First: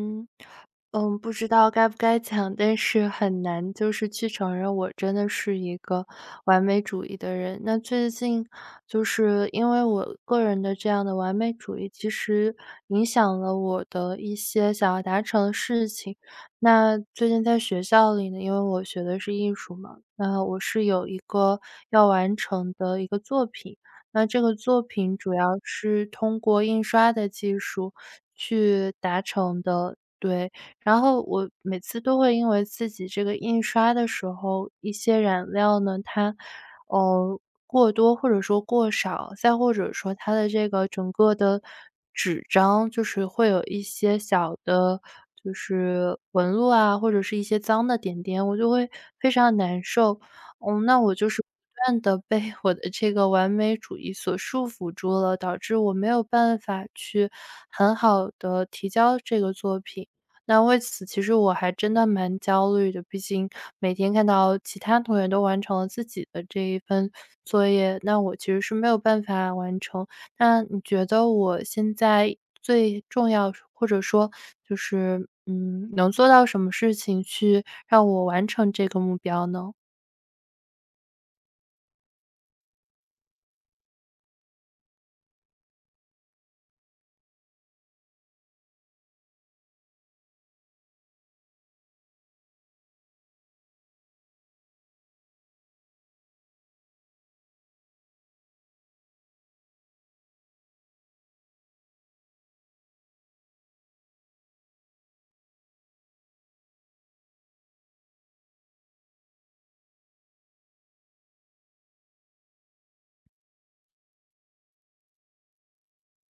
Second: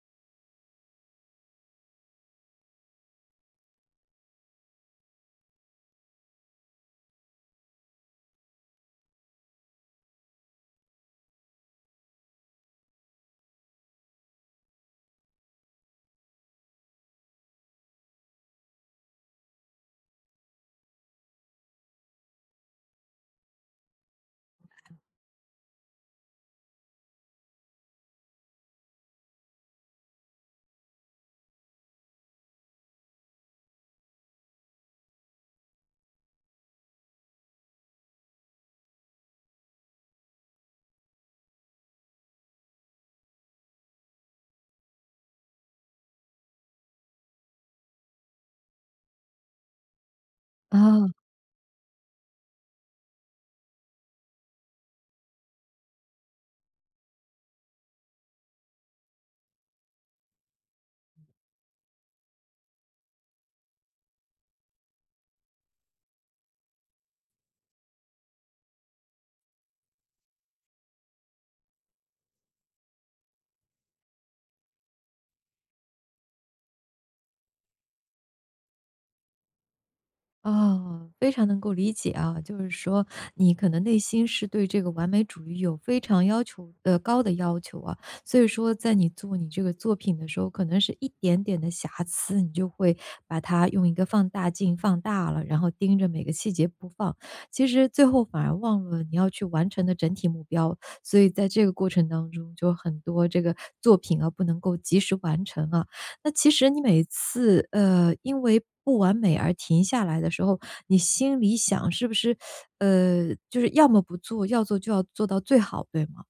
嗯。嗯，不知道该不该讲，但是很难就是去承认我真的是一个完美主义的人。那最近就是因为我个人的这样的完美主义，其实影响了我的一些想要达成的事情。那最近在学校里呢，因为我学的是艺术嘛，那我是有一个要完成的一个作品。那这个作品主要是通过印刷的技术去达成的，对。然后我每次都会因为自己这个印刷的时候，一些染料呢，它，呃，过多或者说过少，再或者说它的这个整个的纸张，就是会有一些小的，就是纹路啊，或者是一些脏的点点，我就会非常难受。啊哦，那我就是不断的被我的这个完美主义所束缚住了，导致我没有办法去很好的提交这个作品。那为此其实我还真的蛮焦虑的，毕竟每天看到其他同学都完成了自己的这一份作业，那我其实是没有办法完成。那你觉得我现在最重要或者说就是，嗯，能做到什么事情去让我完成这个目标呢？啊，非常能够理解啊，就是说你可能内心是对这个完美主义有非常要求的高的要求啊，所以说在你做你这个作品的时候，可能是一点点的瑕疵，你就会把它用一个放大镜放大了，然后盯着每个细节不放，其实最后反而忘了你要去完成的整体目标，所以在这个过程当中，就很多这个作品啊，不能够及时完成啊。那其实你每次，因为不完美而停下来的时候，你心里想是不是，就是要么不做，要做就要做到最好，对吗？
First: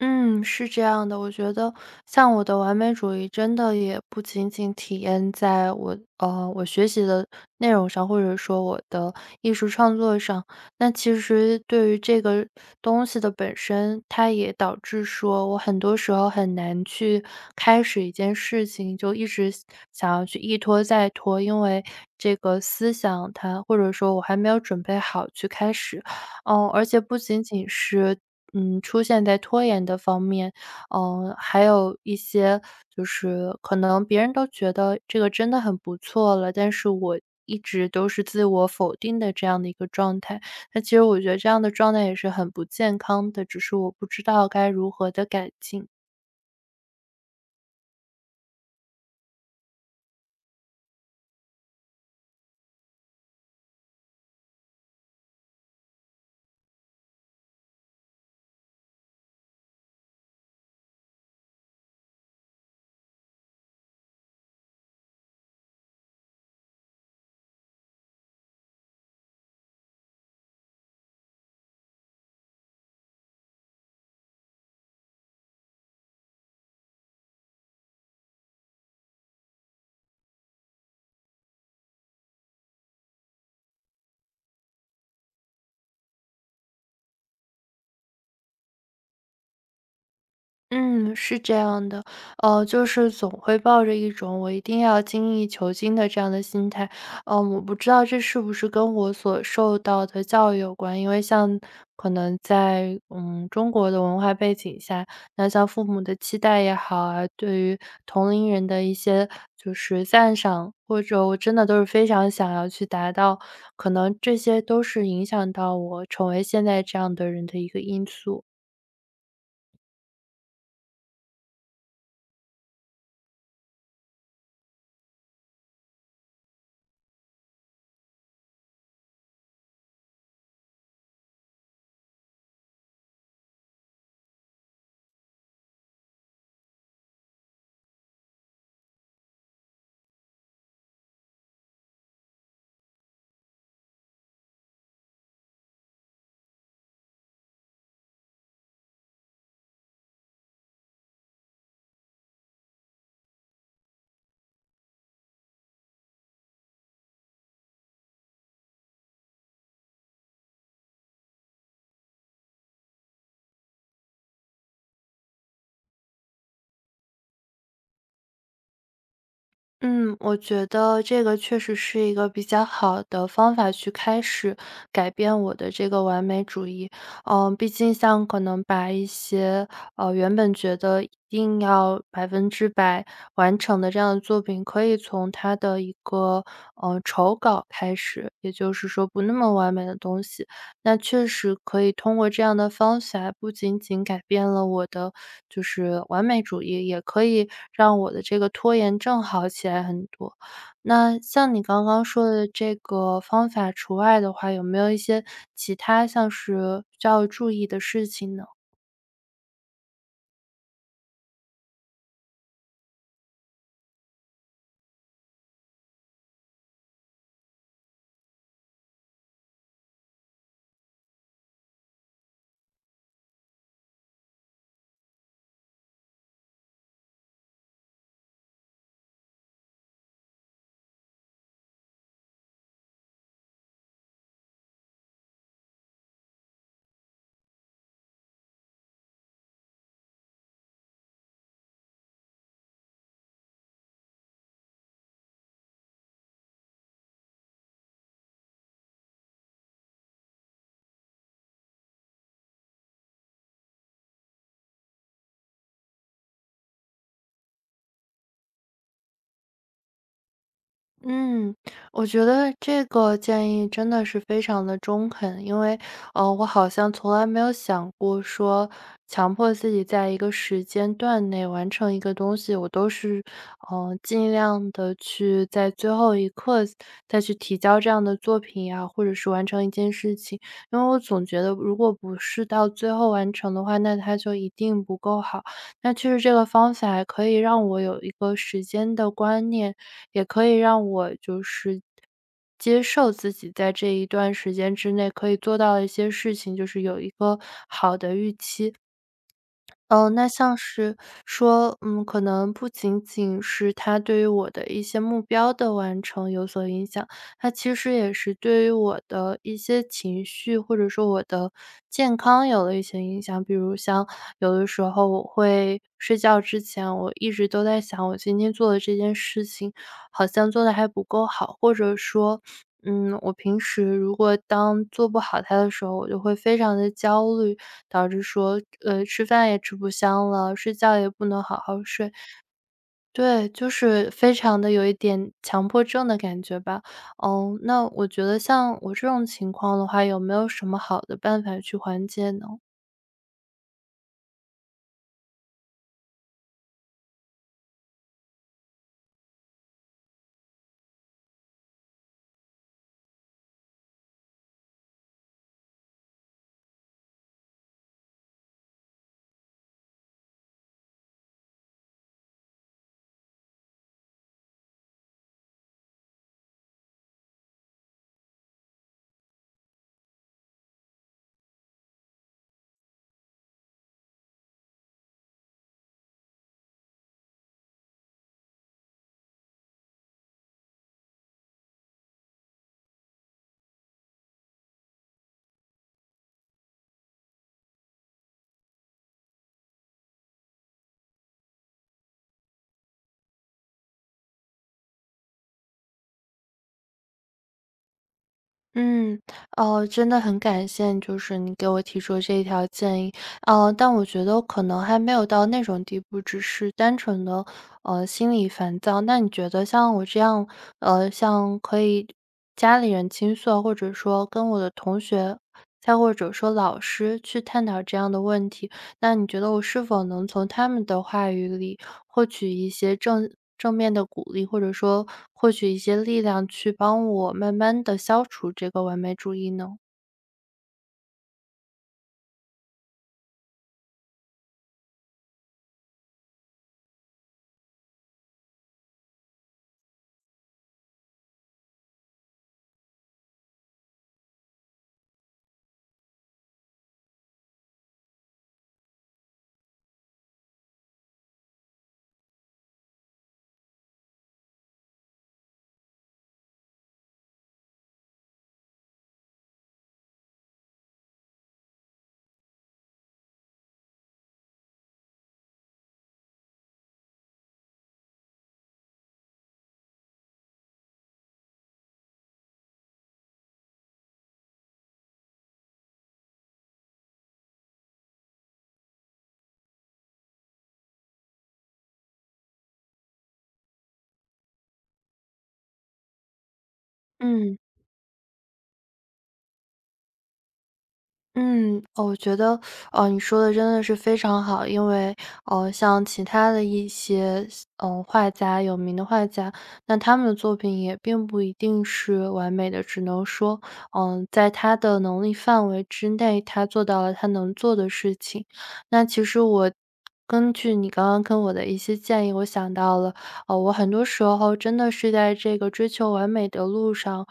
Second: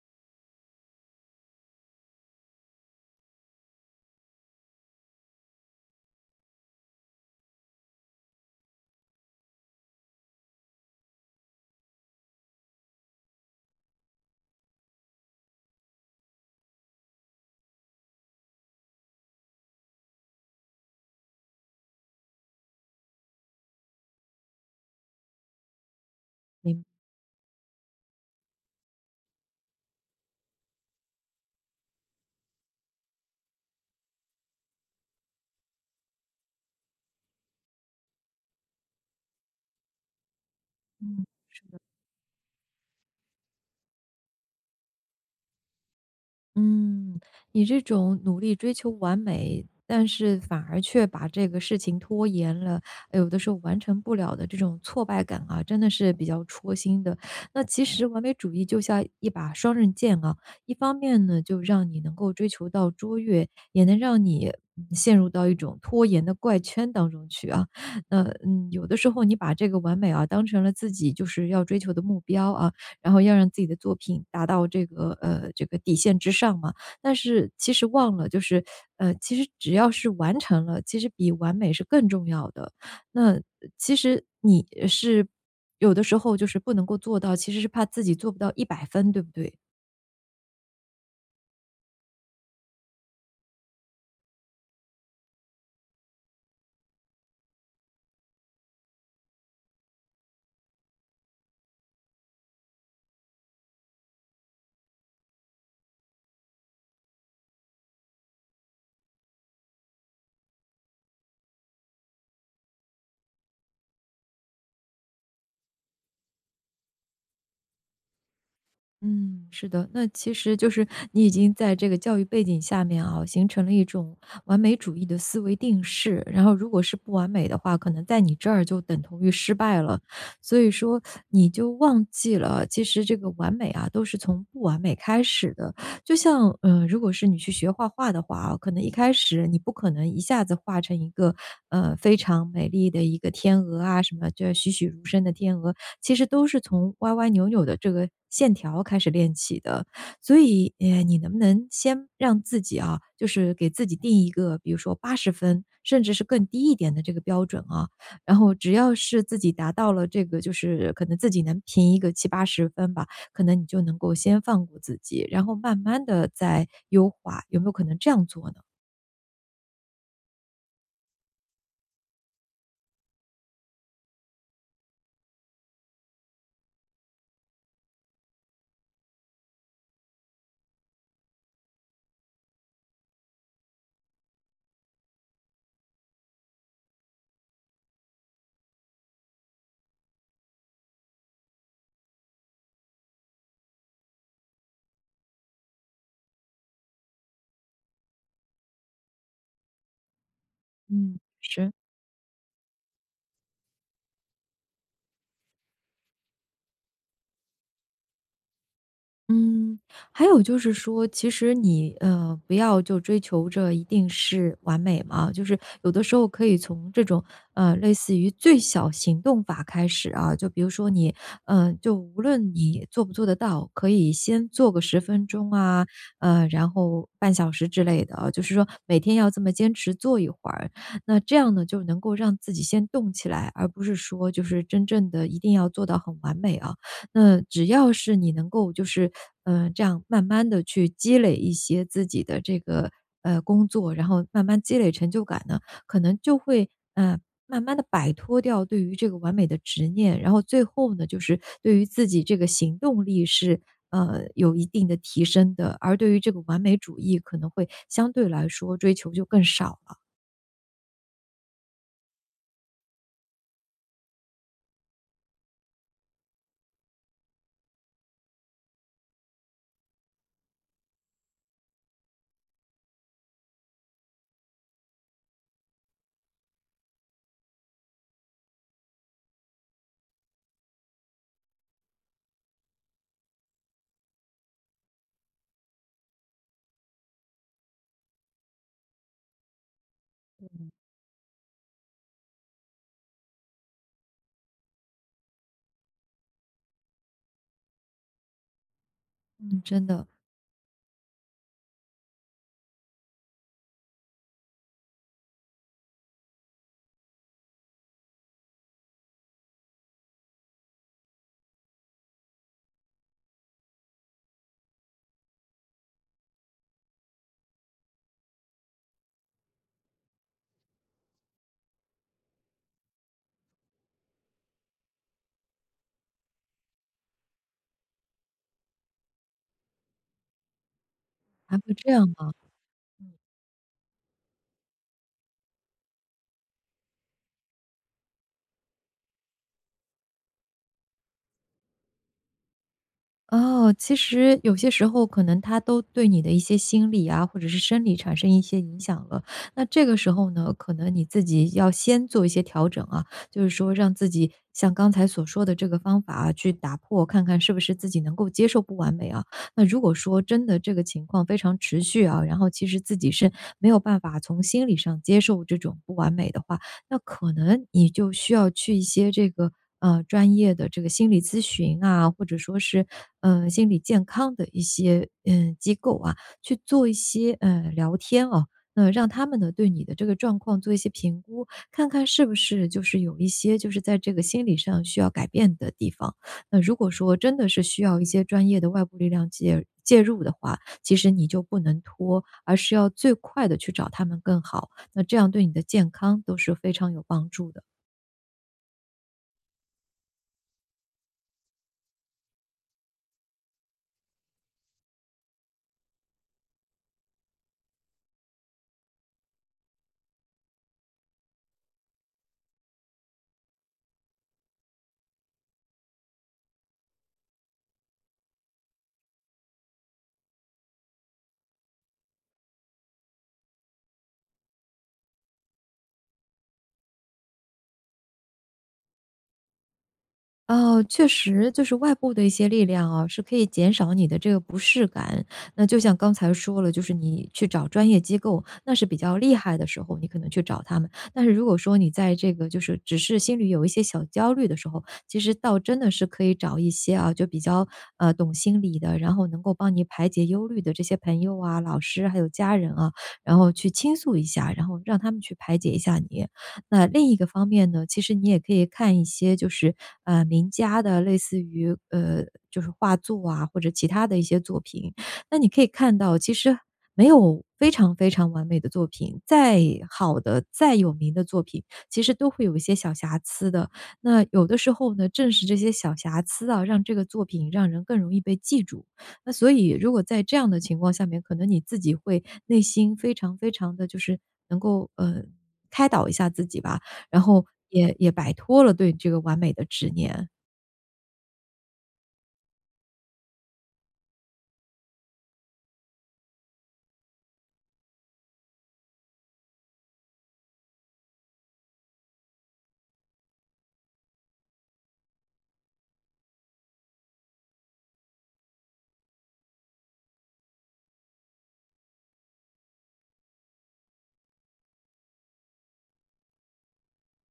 嗯，是这样的，我觉得像我的完美主义，真的也不仅仅体现在我我学习的内容上，或者说我的艺术创作上。那其实对于这个东西的本身，它也导致说我很多时候很难去开始一件事情，就一直想要去一拖再拖，因为这个思想它或者说我还没有准备好去开始。嗯，明而且不仅仅是嗯，出现在拖延的方面，嗯，还有一些就是可能别人都觉得这个真的很不错了，但是我一直都是自我否定的这样的一个状态。那其实我觉得这样的状态也是很不健康的，只是我不知道该如何的改进。嗯，你这种努力追求完美，但是反而却把这个事情拖延了，有的时候完成不了的这种挫败感啊，真的是比较戳心的。那其实完美主义就像一把双刃剑啊，一方面呢，就让你能够追求到卓越，也能让你陷入到一种拖延的怪圈当中去啊。那有的时候你把这个完美啊当成了自己就是要追求的目标啊，然后要让自己的作品达到这个这个底线之上嘛。但是其实忘了，就是其实只要是完成了，其实比完美是更重要的。那其实你是有的时候就是不能够做到，其实是怕自己做不到100分，对不对？嗯，是这样的，就是总会抱着一种我一定要精益求精的这样的心态，嗯，我不知道这是不是跟我所受到的教育有关，因为像可能在嗯中国的文化背景下，那像父母的期待也好啊，对于同龄人的一些就是赞赏，或者我真的都是非常想要去达到，可能这些都是影响到我成为现在这样的人的一个因素。嗯，是的，那其实就是你已经在这个教育背景下面啊，形成了一种完美主义的思维定式，然后如果是不完美的话，可能在你这儿就等同于失败了，所以说你就忘记了，其实这个完美啊，都是从不完美开始的。就像，如果是你去学画画的话啊，可能一开始你不可能一下子画成一个，非常美丽的一个天鹅啊，什么这栩栩如生的天鹅，其实都是从歪歪扭扭的这个线条开始练起的。所以，你能不能先让自己啊，就是给自己定一个，比如说八十分，甚至是更低一点的这个标准啊。然后只要是自己达到了这个就是可能自己能评一个七八十分吧，可能你就能够先放过自己，然后慢慢的再优化，有没有可能这样做呢？嗯，我觉得这个确实是一个比较好的方法去开始改变我的这个完美主义。嗯，毕竟像可能把一些，原本觉得一定要百分之百完成的这样的作品，可以从它的一个，丑稿开始，也就是说不那么完美的东西。那确实可以通过这样的方法，不仅仅改变了我的就是完美主义，也可以让我的这个拖延症好起来很多。嗯，那像你是。刚刚说的这个方法除外的话，有没有一些其他像是需要注意的事情呢？嗯，还有就是说，其实你不要就追求着一定是完美嘛，就是有的时候可以从这种类似于最小行动法开始啊，就比如说你，就无论你做不做得到，可以先做个10分钟啊，然后半小时之类的啊就是说每天要这么坚持做一会儿，那这样呢就能够让自己先动起来，而不是说就是真正的一定要做到很完美啊。那只要是你能够就是，这样慢慢的去积累一些自己的这个，工作，然后慢慢积累成就感呢，可能就会，慢慢的摆脱掉对于这个完美的执念，然后最后呢，就是对于自己这个行动力是，有一定的提升的，而对于这个完美主义可能会相对来说追求就更少了。嗯，我觉得这个建议真的是非常的中肯。因为，我好像从来没有想过说，强迫自己在一个时间段内完成一个东西，我都是，嗯，尽量的去在最后一刻再去提交这样的作品呀，或者是完成一件事情。因为我总觉得如果不是到最后完成的话，那它就一定不够好。那其实这个方法可以让我有一个时间的观念，也可以让我就是接受自己在这一段时间之内可以做到的一些事情，就是有一个好的预期。嗯，真的，那像是说，嗯，可能不仅仅是它对于我的一些目标的完成有所影响，它其实也是对于我的一些情绪，或者说我的健康有了一些影响。比如像有的时候我会睡觉之前，我一直都在想，我今天做的这件事情好像做的还不够好，或者说，嗯，我平时如果当做不好它的时候，我就会非常的焦虑。导致说，吃饭也吃不香了，睡觉也不能还好会好这样睡。吗？对，就是非常的有一点强迫症的感觉吧。哦，那我觉得像我这种情况的话，有没有什么好的办法去缓解呢？哦，其实有些时候可能他都对你的一些心理啊，或者是生理产生一些影响了。那这个时候呢，可能你自己要先做一些调整啊，就是说让自己像刚才所说的这个方法啊，去打破，看看是不是自己能够接受不完美啊。那如果说真的这个情况非常持续啊，然后其实自己是没有办法从心理上接受这种不完美的话，那可能你就需要去一些这个，专业的这个心理咨询啊，或者说是，心理健康的一些，机构啊，去做一些，聊天哦。那让他们呢，对你的这个状况做一些评估，看看是不是就是有一些就是在这个心理上需要改变的地方。那如果说真的是需要一些专业的外部力量介入的话，其实你就不能拖，而是要最快的去找他们更好。那这样对你的健康都是非常有帮助的。嗯。哦，真的很感谢，就是你给我提出这一条建议，哦，但我觉得我可能还没有到那种地步，只是单纯的，心里烦躁。那你觉得像我这样，像可以家里人倾诉啊或者说跟我的同学，再或者说老师去探讨这样的问题，那你觉得我是否能从他们的话语里获取一些正面的鼓励，或者说获取一些力量去帮我慢慢的消除这个完美主义呢？哦，确实就是外部的一些力量啊，是可以减少你的这个不适感。那就像刚才说了，就是你去找专业机构，那是比较厉害的时候，你可能去找他们。但是如果说你在这个就是只是心里有一些小焦虑的时候，其实倒真的是可以找一些啊，就比较懂心理的，然后能够帮你排解忧虑的这些朋友啊、老师还有家人啊，然后去倾诉一下，然后让他们去排解一下你。那另一个方面呢，其实你也可以看一些就是，名家的类似于，就是画作啊，或者其他的一些作品。那你可以看到，其实没有非常非常完美的作品，再好的、再有名的作品，其实都会有一些小瑕疵的。那有的时候呢，正是这些小瑕疵啊，让这个作品让人更容易被记住。那所以如果在这样的情况下面，可能你自己会内心非常非常的就是能够，开导一下自己吧，然后嗯。也摆脱了对这个完美的执念。嗯，我觉得，你说的真的是非常好，因为，像其他的一些，嗯、画家，有名的画家，那他们的作品也并不一定是完美的，只能说，嗯、在他的能力范围之内，他做到了他能做的事情。那其实我根据你刚刚跟我的一些建议，我想到了，我很多时候真的是在这个追求完美的路上，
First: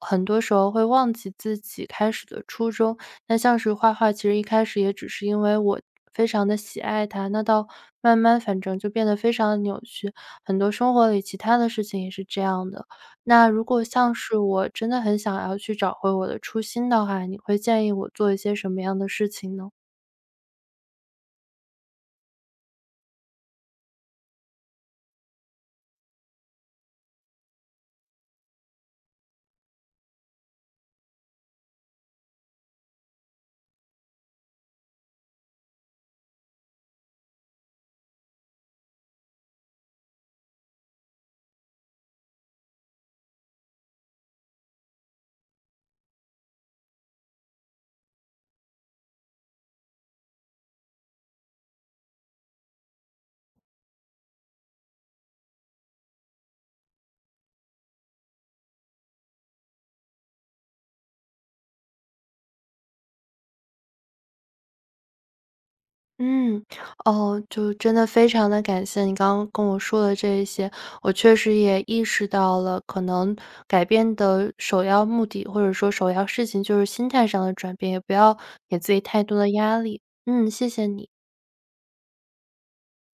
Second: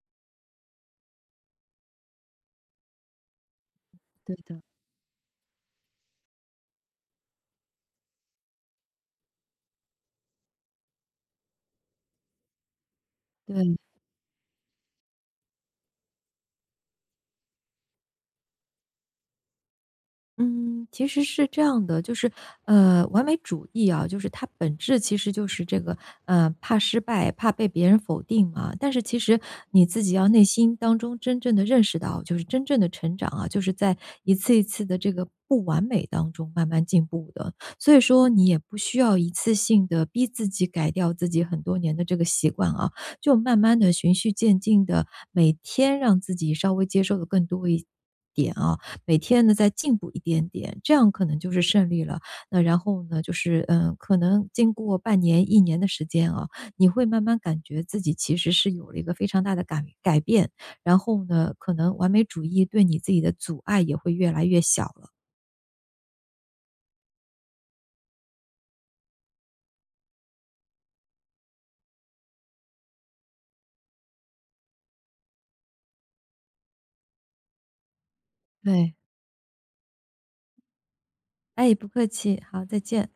很多时候会忘记自己开始的初衷。那像是画画，其对实一的，开始也只是因为我非常的喜爱它，那到慢慢反正就变得非常的扭曲，很多生活里其他的事情也是这样的。那如对。果像是我真的很想要去找回我的初心的话，你会建议我做一些什么样的事情呢？嗯，其实是这样的，就是，完美主义啊，就是它本质其实就是这个，怕失败，怕被别人否定嘛。但是其实你自己要内心当中真正的认识到，就是真正的成长啊，就是在一次一次的这个不完美当中慢慢进步的。所以说，你也不需要一次性的逼自己改掉自己很多年的这个习惯啊，就慢慢的循序渐进的，每天让自己稍微接受的更多一点啊。每天呢再进步一点点，这样可能就是胜利了。那然后呢，就是可能经过半年、一年的时间啊，你会慢慢感觉自己其实是有了一个非常大的改变，然后呢，可能完美主义对你自己的阻碍也会越来越小了。嗯。哦，就真的非常的感谢你刚刚跟我说的这一些，我确实也意识到了，可能改变的首要目的，或者说首要事情就是心态上的转变，也不要给自对。己太多的压力。嗯，谢谢你。哎，不客气，好，再见。